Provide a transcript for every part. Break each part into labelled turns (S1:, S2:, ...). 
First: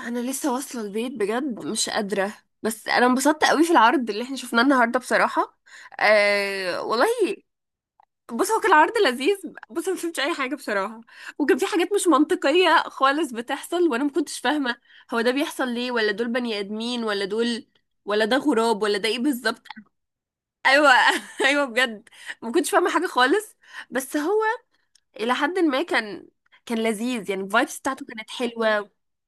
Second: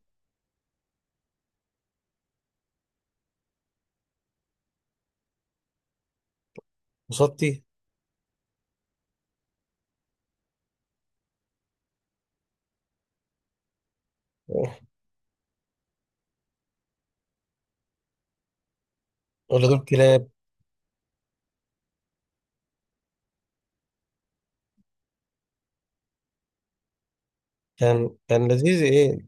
S1: انا لسه واصله البيت بجد، مش قادره. بس انا انبسطت قوي في العرض اللي احنا شفناه النهارده بصراحه. أه والله.
S2: قصادتي.
S1: بص، هو كان عرض لذيذ. بص، أنا ما فهمتش اي حاجه بصراحه. وكان في حاجات مش منطقيه خالص بتحصل وانا ما كنتش فاهمه. هو ده بيحصل ليه؟ ولا دول بني ادمين، ولا دول ولا ده غراب، ولا ده ايه بالظبط؟
S2: ولا دول كلاب.
S1: ايوه. ايوه بجد. ما كنتش فاهمه حاجه خالص. بس هو الى حد ما كان لذيذ، يعني الفايبس بتاعته
S2: كان
S1: كانت
S2: كان لذيذ
S1: حلوه.
S2: ايه؟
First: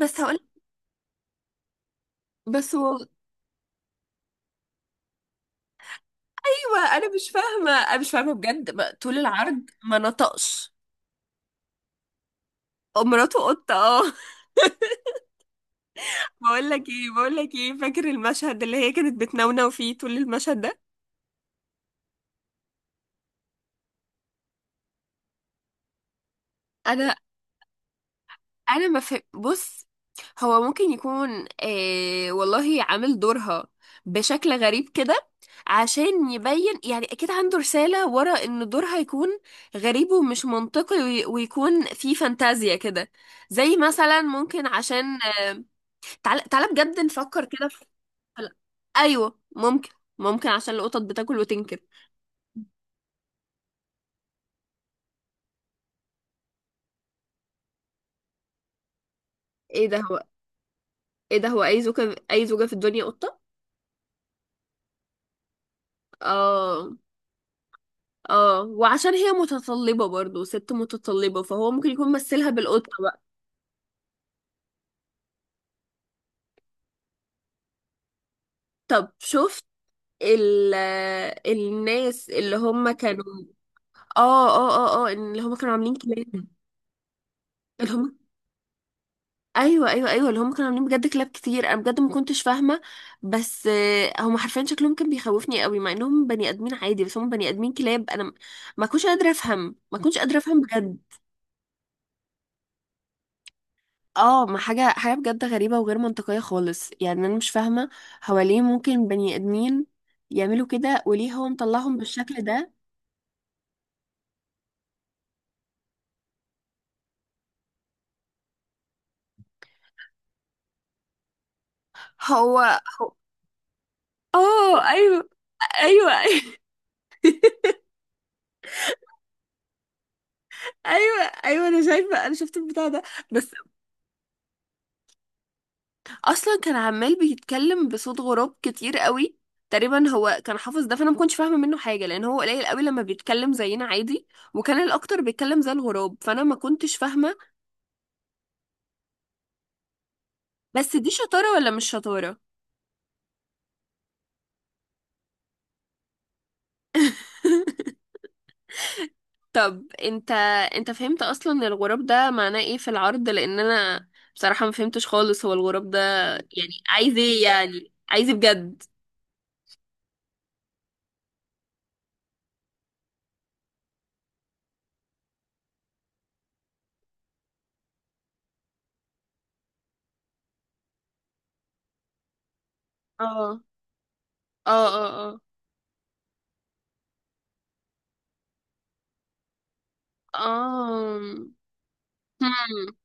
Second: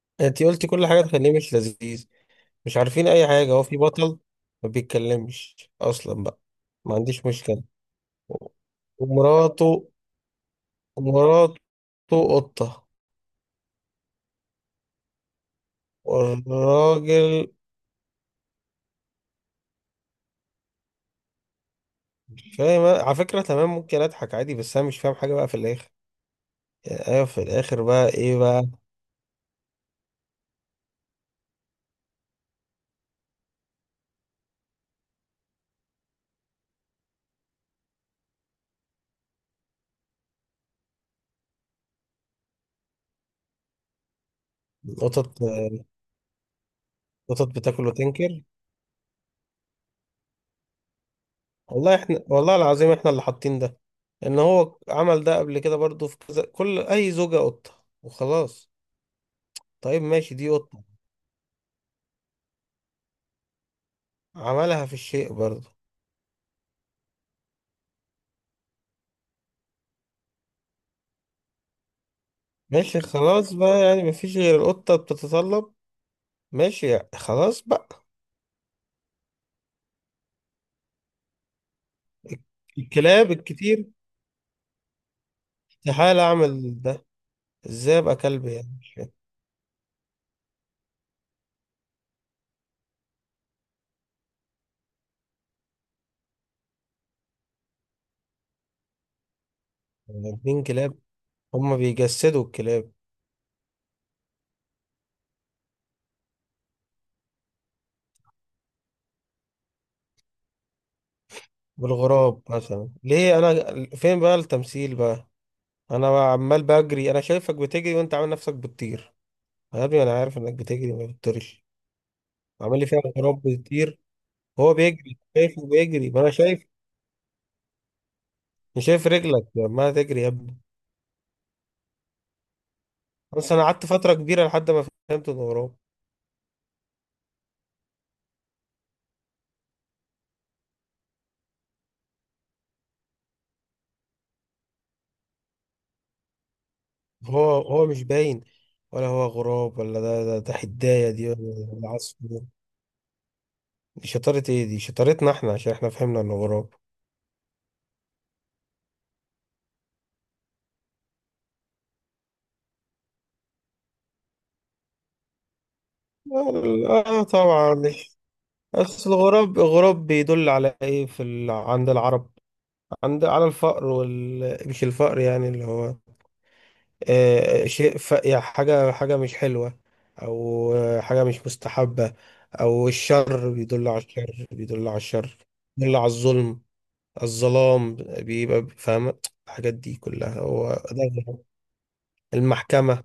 S1: بس هقول.
S2: انت قلتي كل حاجه تخليه مش لذيذ.
S1: بس،
S2: مش عارفين اي حاجه، هو في بطل ما بيتكلمش اصلا بقى.
S1: ما
S2: ما
S1: انا
S2: عنديش
S1: مش
S2: مشكله.
S1: فاهمه انا مش فاهمه بجد، ما طول العرض
S2: ومراته،
S1: ما نطقش.
S2: مراته قطه.
S1: مراته قطه، اه. بقول لك ايه بقول
S2: والراجل
S1: لك ايه فاكر المشهد اللي هي كانت بتنونو فيه طول المشهد ده؟
S2: مش فاهم على فكره، تمام، ممكن اضحك عادي بس انا مش فاهم حاجه بقى في الاخر. يعني
S1: انا
S2: ايوه في الاخر بقى ايه بقى؟
S1: انا ما فهم، بص. هو ممكن يكون، والله، عامل دورها بشكل غريب كده، عشان يبين. يعني اكيد عنده رسالة ورا ان دورها يكون غريب ومش منطقي ويكون فيه فانتازيا كده. زي مثلا ممكن عشان.
S2: قطط.
S1: تعال تعال بجد نفكر
S2: قطط
S1: كده.
S2: بتاكل وتنكر.
S1: هلا. ايوه ممكن. ممكن عشان القطط بتاكل وتنكر.
S2: والله احنا والله العظيم احنا اللي حاطين ده، ان هو عمل ده قبل كده برضو في كذا، كل اي زوجة قطة وخلاص.
S1: ايه ده
S2: طيب
S1: هو.
S2: ماشي دي قطة،
S1: ايه ده هو، اي زوجة في الدنيا قطة.
S2: عملها في الشيء برضو.
S1: اه. اه، وعشان هي متطلبة برضو، ست متطلبة، فهو ممكن يكون مثلها بالقطة
S2: ماشي
S1: بقى.
S2: خلاص بقى، يعني مفيش غير القطة بتتطلب. ماشي يعني خلاص بقى.
S1: طب شفت ال الناس اللي هم كانوا.
S2: الكلاب الكتير.
S1: اه. اه اه اه اللي هم كانوا عاملين
S2: استحالة
S1: كلاب.
S2: اعمل ده،
S1: اللي
S2: ازاي ابقى
S1: هم،
S2: كلب، يعني مش فاهم.
S1: ايوه ايوه ايوه اللي هم كانوا عاملين بجد كلاب كتير. انا بجد ما كنتش فاهمه. بس، هم حرفيا شكلهم كان بيخوفني قوي، مع انهم بني ادمين عادي. بس هم بني ادمين كلاب. انا ما كنتش قادره افهم ما كنتش
S2: يعني
S1: قادره افهم
S2: اتنين
S1: بجد.
S2: كلاب هما بيجسدوا الكلاب.
S1: اه، ما حاجه حاجه بجد غريبه وغير منطقيه خالص، يعني انا مش فاهمه. هو ليه ممكن بني ادمين يعملوا كده؟ وليه هو مطلعهم
S2: بالغراب
S1: بالشكل ده؟
S2: مثلا ليه؟ انا فين بقى التمثيل بقى؟ انا بقى عمال بجري، انا شايفك بتجري وانت عامل نفسك بتطير. يا ابني انا عارف انك بتجري ما بتطيرش.
S1: هو
S2: عامل لي فيها
S1: هو-
S2: غراب بتطير.
S1: اه
S2: بيجري،
S1: ايوه.
S2: شايفه بيجري،
S1: ايوه.
S2: ما انا شايف. أنا شايف رجلك لما تجري يا ابني.
S1: ايوه ايوه انا شايفه، انا شفت البتاع ده. بس.
S2: بس انا قعدت فتره كبيره لحد ما فهمت انه غراب.
S1: اصلا كان عمال بيتكلم بصوت غراب كتير قوي، تقريبا هو كان حافظ ده، فانا ما كنتش فاهمه منه حاجه، لان هو قليل قوي لما بيتكلم زينا عادي. وكان الاكتر بيتكلم زي الغراب، فانا ما كنتش فاهمه.
S2: هو مش باين، ولا هو غراب ولا ده
S1: بس دي
S2: حدايه دي،
S1: شطاره ولا
S2: ولا ده
S1: مش شطاره؟
S2: عصفور. دي شطاره ايه؟ دي شطارتنا احنا عشان احنا فهمنا انه غراب.
S1: طب انت. فهمت اصلا الغراب ده معناه ايه في العرض؟ لان انا بصراحه ما فهمتش خالص هو الغراب ده يعني
S2: اه
S1: عايز
S2: آه،
S1: ايه،
S2: طبعا
S1: يعني
S2: مش.
S1: عايز إيه بجد؟
S2: اصل الغراب بيدل على ايه في ال... عند العرب؟ عند، على الفقر، وال مش الفقر، يعني اللي هو آه، شيء ف... يعني حاجة مش حلوة، أو آه، حاجة مش مستحبة، أو الشر.
S1: اه.
S2: بيدل على الشر،
S1: اه اه اه
S2: بيدل على الظلم، الظلام، بيبقى فاهمة. الحاجات دي كلها هو
S1: آه.
S2: ده غراب.
S1: هم.
S2: المحكمة.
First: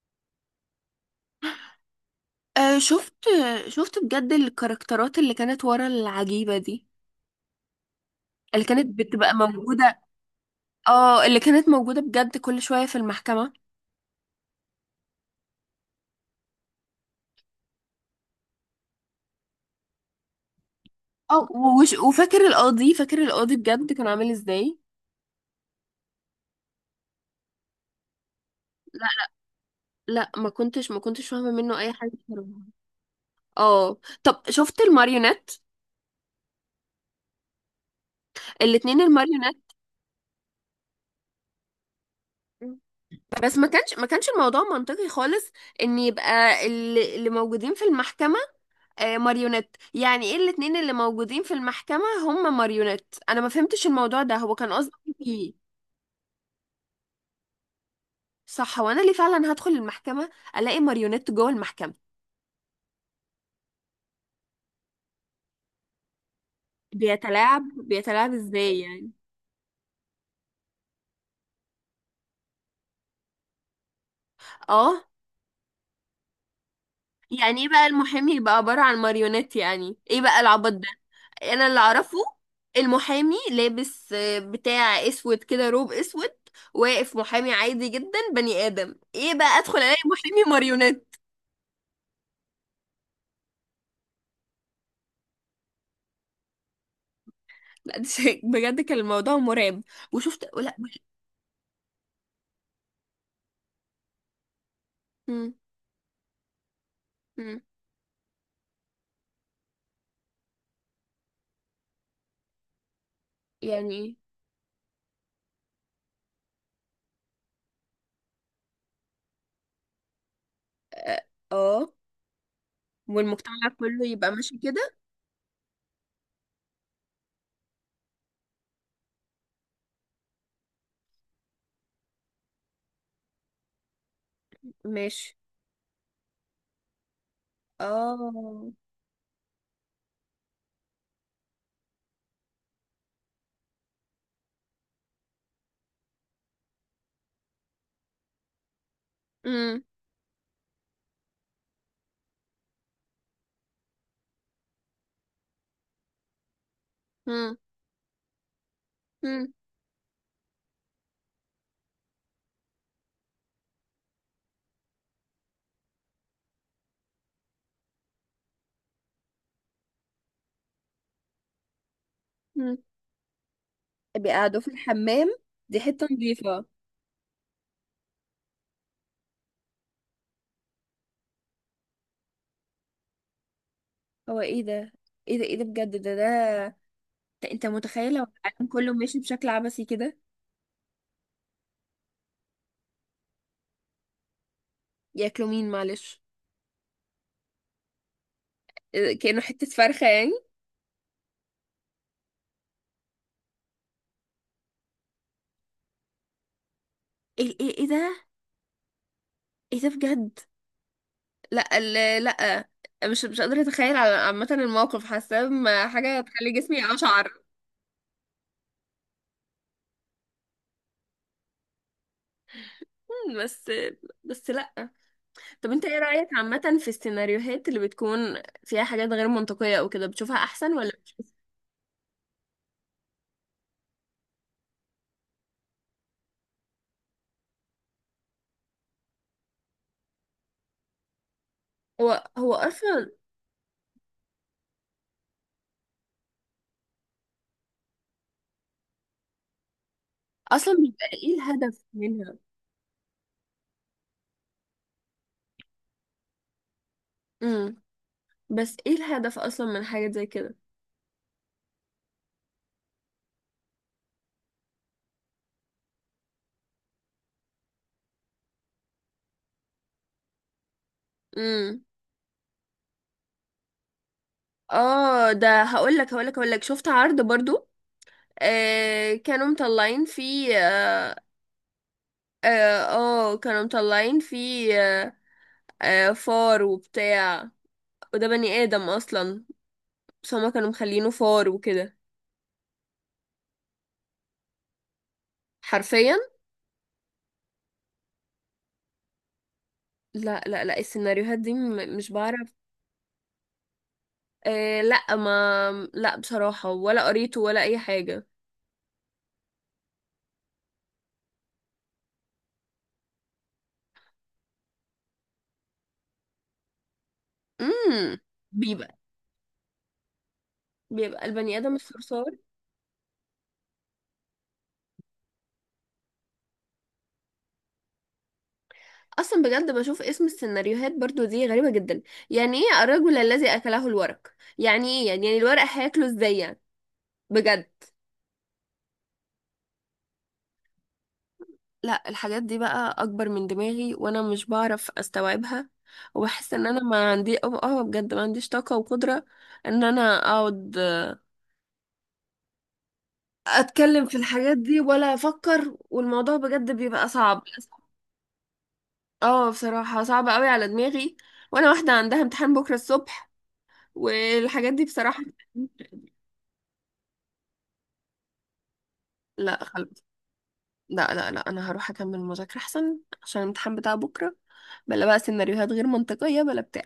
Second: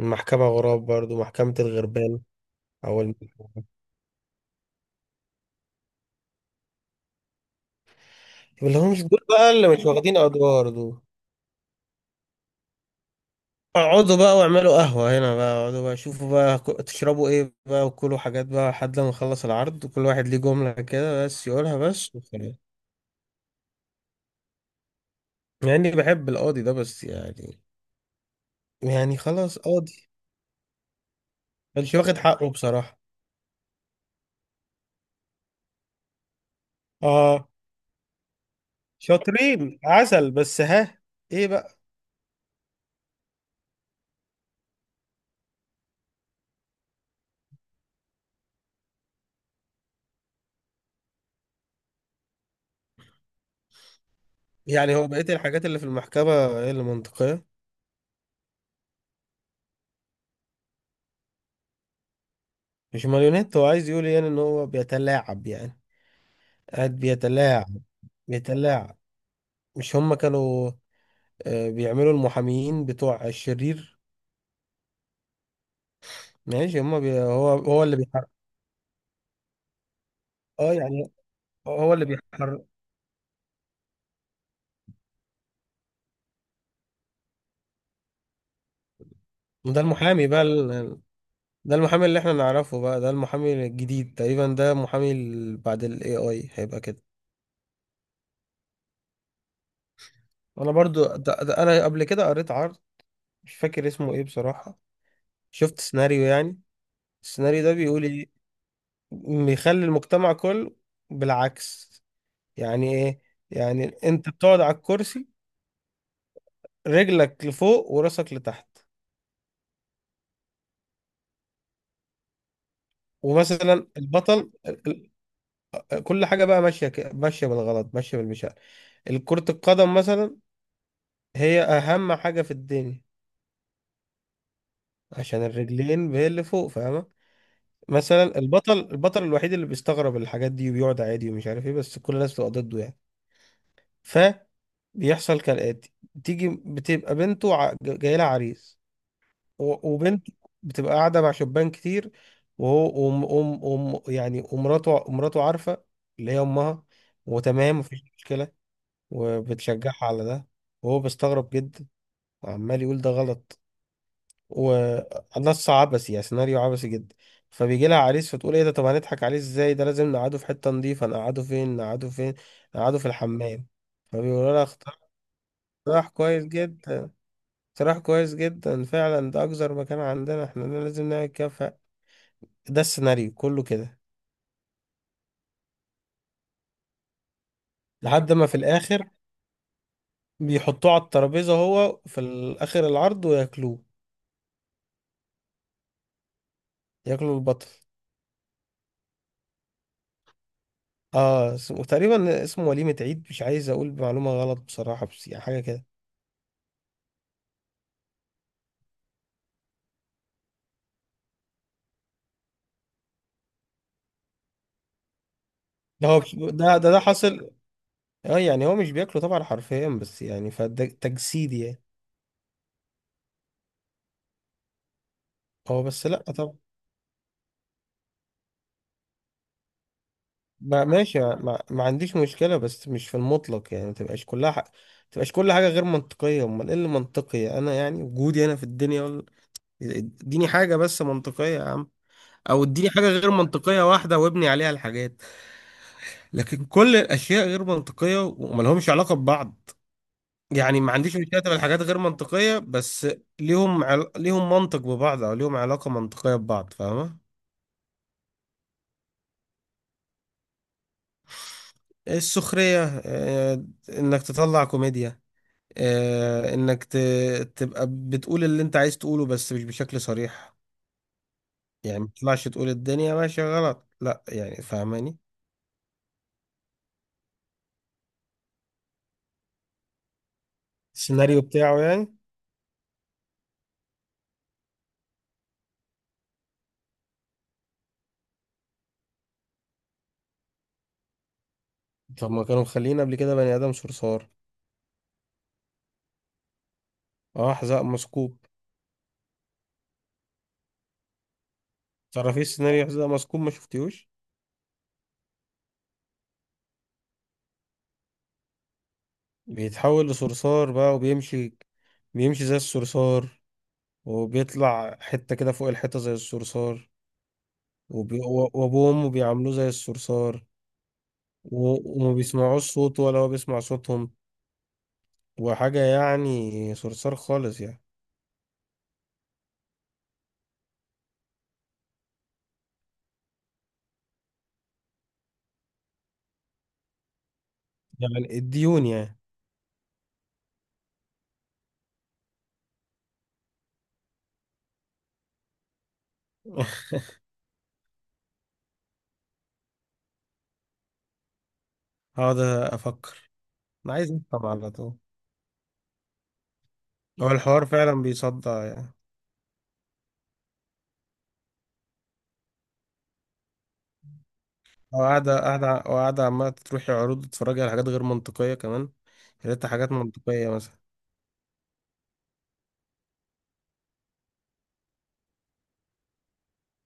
S2: المحكمة غراب برضو، محكمة الغربان.
S1: آه
S2: أو
S1: شفت.
S2: الم-.
S1: شفت بجد الكاركترات اللي كانت ورا العجيبة دي، اللي
S2: اللي
S1: كانت
S2: هم مش دول
S1: بتبقى
S2: بقى اللي مش
S1: موجودة.
S2: واخدين أدوار دول.
S1: اه، اللي كانت موجودة بجد كل شوية في المحكمة.
S2: اقعدوا بقى واعملوا قهوة هنا بقى، اقعدوا بقى شوفوا بقى تشربوا ايه بقى وكلوا حاجات بقى لحد لما نخلص العرض، وكل واحد ليه جملة كده بس
S1: اه،
S2: يقولها بس
S1: وفاكر
S2: وخلاص.
S1: القاضي فاكر القاضي بجد كان عامل ازاي؟
S2: مع اني بحب القاضي ده بس يعني،
S1: لا.
S2: يعني خلاص قاضي،
S1: لا، ما كنتش فاهمة منه
S2: يعني
S1: اي
S2: مش
S1: حاجة
S2: واخد
S1: بصراحة.
S2: حقه بصراحة.
S1: اه. طب شفت الماريونات،
S2: اه.
S1: الاتنين الماريونات.
S2: شاطرين عسل بس ها، ايه بقى؟
S1: بس ما كانش الموضوع منطقي خالص، ان يبقى اللي موجودين في المحكمة، ماريونيت. يعني ايه الاتنين اللي موجودين في المحكمة هم ماريونيت؟ انا ما فهمتش الموضوع ده، هو كان قصده
S2: يعني هو بقية
S1: ايه؟
S2: الحاجات اللي في المحكمة ايه اللي منطقية؟
S1: صح. هو انا ليه فعلا هدخل المحكمة الاقي ماريونيت جوه المحكمة؟
S2: مش ماريونيت، هو عايز يقول يعني ان هو بيتلاعب، يعني قاعد
S1: بيتلاعب
S2: بيتلاعب.
S1: بيتلاعب ازاي
S2: بيتلاعب
S1: يعني؟
S2: مش هما كانوا آه، بيعملوا المحاميين بتوع الشرير؟
S1: اه.
S2: ماشي، هما بي... هو
S1: يعني ايه
S2: هو
S1: بقى
S2: اللي بيحرك.
S1: المحامي يبقى عبارة عن ماريونيت؟ يعني ايه بقى العبط
S2: اه
S1: ده؟
S2: يعني
S1: انا اللي
S2: هو اللي
S1: اعرفه
S2: بيحرك.
S1: المحامي لابس، بتاع اسود كده، روب اسود، واقف محامي عادي جدا، بني ادم. ايه بقى، ادخل
S2: ده
S1: الاقي
S2: المحامي بقى
S1: محامي
S2: ال...
S1: ماريونيت؟
S2: ده المحامي اللي احنا نعرفه بقى، ده المحامي الجديد تقريبا، ده محامي ال- بعد الاي اي هيبقى كده.
S1: بجد كان الموضوع مرعب. وشفت،
S2: انا
S1: لا مش...
S2: برضو ده... ده انا قبل كده قريت عرض مش فاكر اسمه ايه بصراحة.
S1: مم.
S2: شفت سيناريو يعني،
S1: مم.
S2: السيناريو ده بيقول ايه؟ بيخلي المجتمع كله بالعكس. يعني ايه؟ يعني
S1: يعني.
S2: انت بتقعد على الكرسي رجلك لفوق وراسك لتحت.
S1: اه. آه. والمجتمع
S2: ومثلا
S1: كله يبقى
S2: البطل
S1: ماشي كده.
S2: ال- ال- كل حاجه بقى ماشيه ماشيه بالغلط، ماشيه بالمشاعر. كرة القدم مثلا هي اهم حاجه في الدنيا
S1: ماشي.
S2: عشان الرجلين هي اللي فوق، فاهمه؟ مثلا
S1: اه.
S2: البطل الوحيد اللي بيستغرب الحاجات دي وبيقعد عادي ومش عارف ايه، بس كل الناس بتبقى ضده يعني. ف بيحصل كالآتي، تيجي بتبقى بنته جاي لها عريس،
S1: مم.
S2: وبنت بتبقى قاعدة مع شبان كتير، وهو وم أم أم يعني، ومراته، ومراته عارفة، اللي هي أمها،
S1: مم.
S2: وتمام مفيش مشكلة،
S1: مم.
S2: وبتشجعها على ده. وهو بيستغرب جدا وعمال يقول ده غلط. ونص عبثي، يعني سيناريو عبثي جدا. فبيجي لها عريس، فتقول ايه ده؟ طب هنضحك عليه ازاي؟ ده لازم نقعده في حتة نظيفة، نقعده فين؟
S1: مم.
S2: نقعده في الحمام. فبيقولوا
S1: بيقعدوا
S2: لها
S1: في
S2: اختار.
S1: الحمام، دي حتة
S2: اقتراح كويس
S1: نظيفة.
S2: جدا، فعلا ده اكثر مكان عندنا احنا، ده لازم نعمل كده. ف-، ده السيناريو كله كده.
S1: هو ايه ده؟ ايه ده بجد، ده؟ انت متخيل لو
S2: لحد ما في
S1: العالم كله
S2: الاخر
S1: ماشي بشكل عبثي كده؟
S2: بيحطوه على الترابيزة، هو في الاخر العرض، وياكلوه.
S1: ياكلوا مين معلش؟
S2: ياكلوا البطل.
S1: ده؟ كأنه حتة فرخة يعني؟
S2: اه اسمه تقريبا اسمه وليمة عيد، مش عايز اقول معلومة غلط بصراحة بس يعني حاجة كده.
S1: ايه ايه ايه ده؟ ايه ده بجد؟ لا لا، مش قادرة اتخيل عامة. الموقف حاسة ما
S2: ده
S1: حاجة
S2: هو مش-
S1: تخلي
S2: ده ده
S1: جسمي
S2: ده
S1: اشعر.
S2: حاصل. اه يعني هو مش بياكله طبعا حرفيا بس يعني فده تجسيد يعني.
S1: مم، بس. بس لا. طب
S2: هو
S1: انت ايه
S2: بس لا
S1: رأيك
S2: طبعا.
S1: عامة في السيناريوهات اللي بتكون فيها حاجات غير منطقية او كده؟ بتشوفها احسن ولا
S2: ماشي،
S1: بتشوف؟
S2: ما عنديش مشكلة، بس مش في المطلق، يعني ما تبقاش كلها حق. تبقاش كل حاجة غير منطقية، امال ايه اللي منطقي؟ انا يعني وجودي انا في الدنيا ولا؟ اديني حاجة بس منطقية يا عم،
S1: هو
S2: او اديني حاجة
S1: اصلا،
S2: غير منطقية واحدة وابني عليها الحاجات. لكن كل الاشياء غير منطقية وملهمش علاقة ببعض.
S1: اصلا
S2: يعني ما
S1: بيبقى
S2: عنديش
S1: ايه
S2: مشكله تبقى الحاجات
S1: الهدف
S2: غير
S1: منها؟
S2: منطقيه، بس ليهم عل... ليهم منطق ببعض، او ليهم علاقه منطقيه ببعض، فاهمه؟
S1: امم بس ايه الهدف اصلا من حاجة زي كده؟
S2: السخريه، آه، انك تطلع كوميديا، آه، انك ت... تبقى بتقول اللي انت عايز تقوله بس مش بشكل صريح.
S1: امم
S2: يعني ما تطلعش تقول الدنيا ماشيه غلط، لا، يعني فاهماني.
S1: اه، ده هقول لك هقول لك، شفت عرض برضو. آه كانوا مطلعين فيه،
S2: السيناريو بتاعه يعني.
S1: كانوا مطلعين فيه فار وبتاع. وده بني آدم أصلا، بس هما كانوا مخلينه فار وكده.
S2: طب ما كانوا مخليين قبل كده بني ادم صرصار،
S1: حرفيا.
S2: اه، حذاء مسكوب.
S1: لا لا لا، السيناريوهات دي مش
S2: تعرفي إيه
S1: بعرف.
S2: السيناريو حذاء مسكوب؟ ما شفتيهوش؟
S1: لا، ما لا بصراحة، ولا قريته ولا أي حاجة.
S2: بيتحول لصرصار بقى وبيمشي، بيمشي زي الصرصار، وبيطلع حتة كده فوق الحيطة زي الصرصار،
S1: امم
S2: وبي... وأبوه
S1: بيبقى
S2: وأمه بيعاملوه زي الصرصار،
S1: بيبقى البني آدم
S2: و... وما
S1: الصرصار.
S2: بيسمعوش صوته ولا هو بيسمع صوتهم، وحاجة يعني صرصار خالص يعني.
S1: أصلا بجد بشوف اسم السيناريوهات برضو دي غريبة جدا. يعني إيه الرجل الذي أكله الورق؟ يعني إيه، يعني الورق هياكله إزاي يعني؟ بجد.
S2: يعني الديون يعني.
S1: لا، الحاجات دي بقى اكبر من دماغي، وانا مش بعرف استوعبها. وبحس ان انا ما عندي، بجد، ما عنديش طاقة وقدرة ان انا اقعد
S2: هقعد أفكر. أنا
S1: اتكلم
S2: عايز
S1: في
S2: أفهم
S1: الحاجات
S2: على
S1: دي
S2: طول،
S1: ولا افكر، والموضوع بجد بيبقى
S2: هو
S1: صعب.
S2: الحوار فعلا بيصدع يعني.
S1: اه، بصراحة صعب قوي على دماغي، وانا واحدة عندها امتحان بكرة الصبح، والحاجات دي
S2: هو
S1: بصراحة.
S2: قاعدة عمالة تروحي عروض تتفرجي على حاجات غير منطقية كمان. يا
S1: لا
S2: ريت حاجات
S1: خلاص.
S2: منطقية مثلا.
S1: لا لا لا، انا هروح اكمل المذاكرة احسن عشان الامتحان بتاع بكرة. بلا بقى سيناريوهات غير منطقية، بلا بتاع.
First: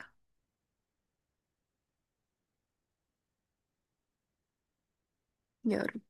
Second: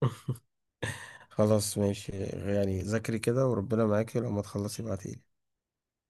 S2: خلاص ماشي يعني، ذاكري كده وربنا معاكي، ولما تخلصي ابعتيلي.
S1: يلا.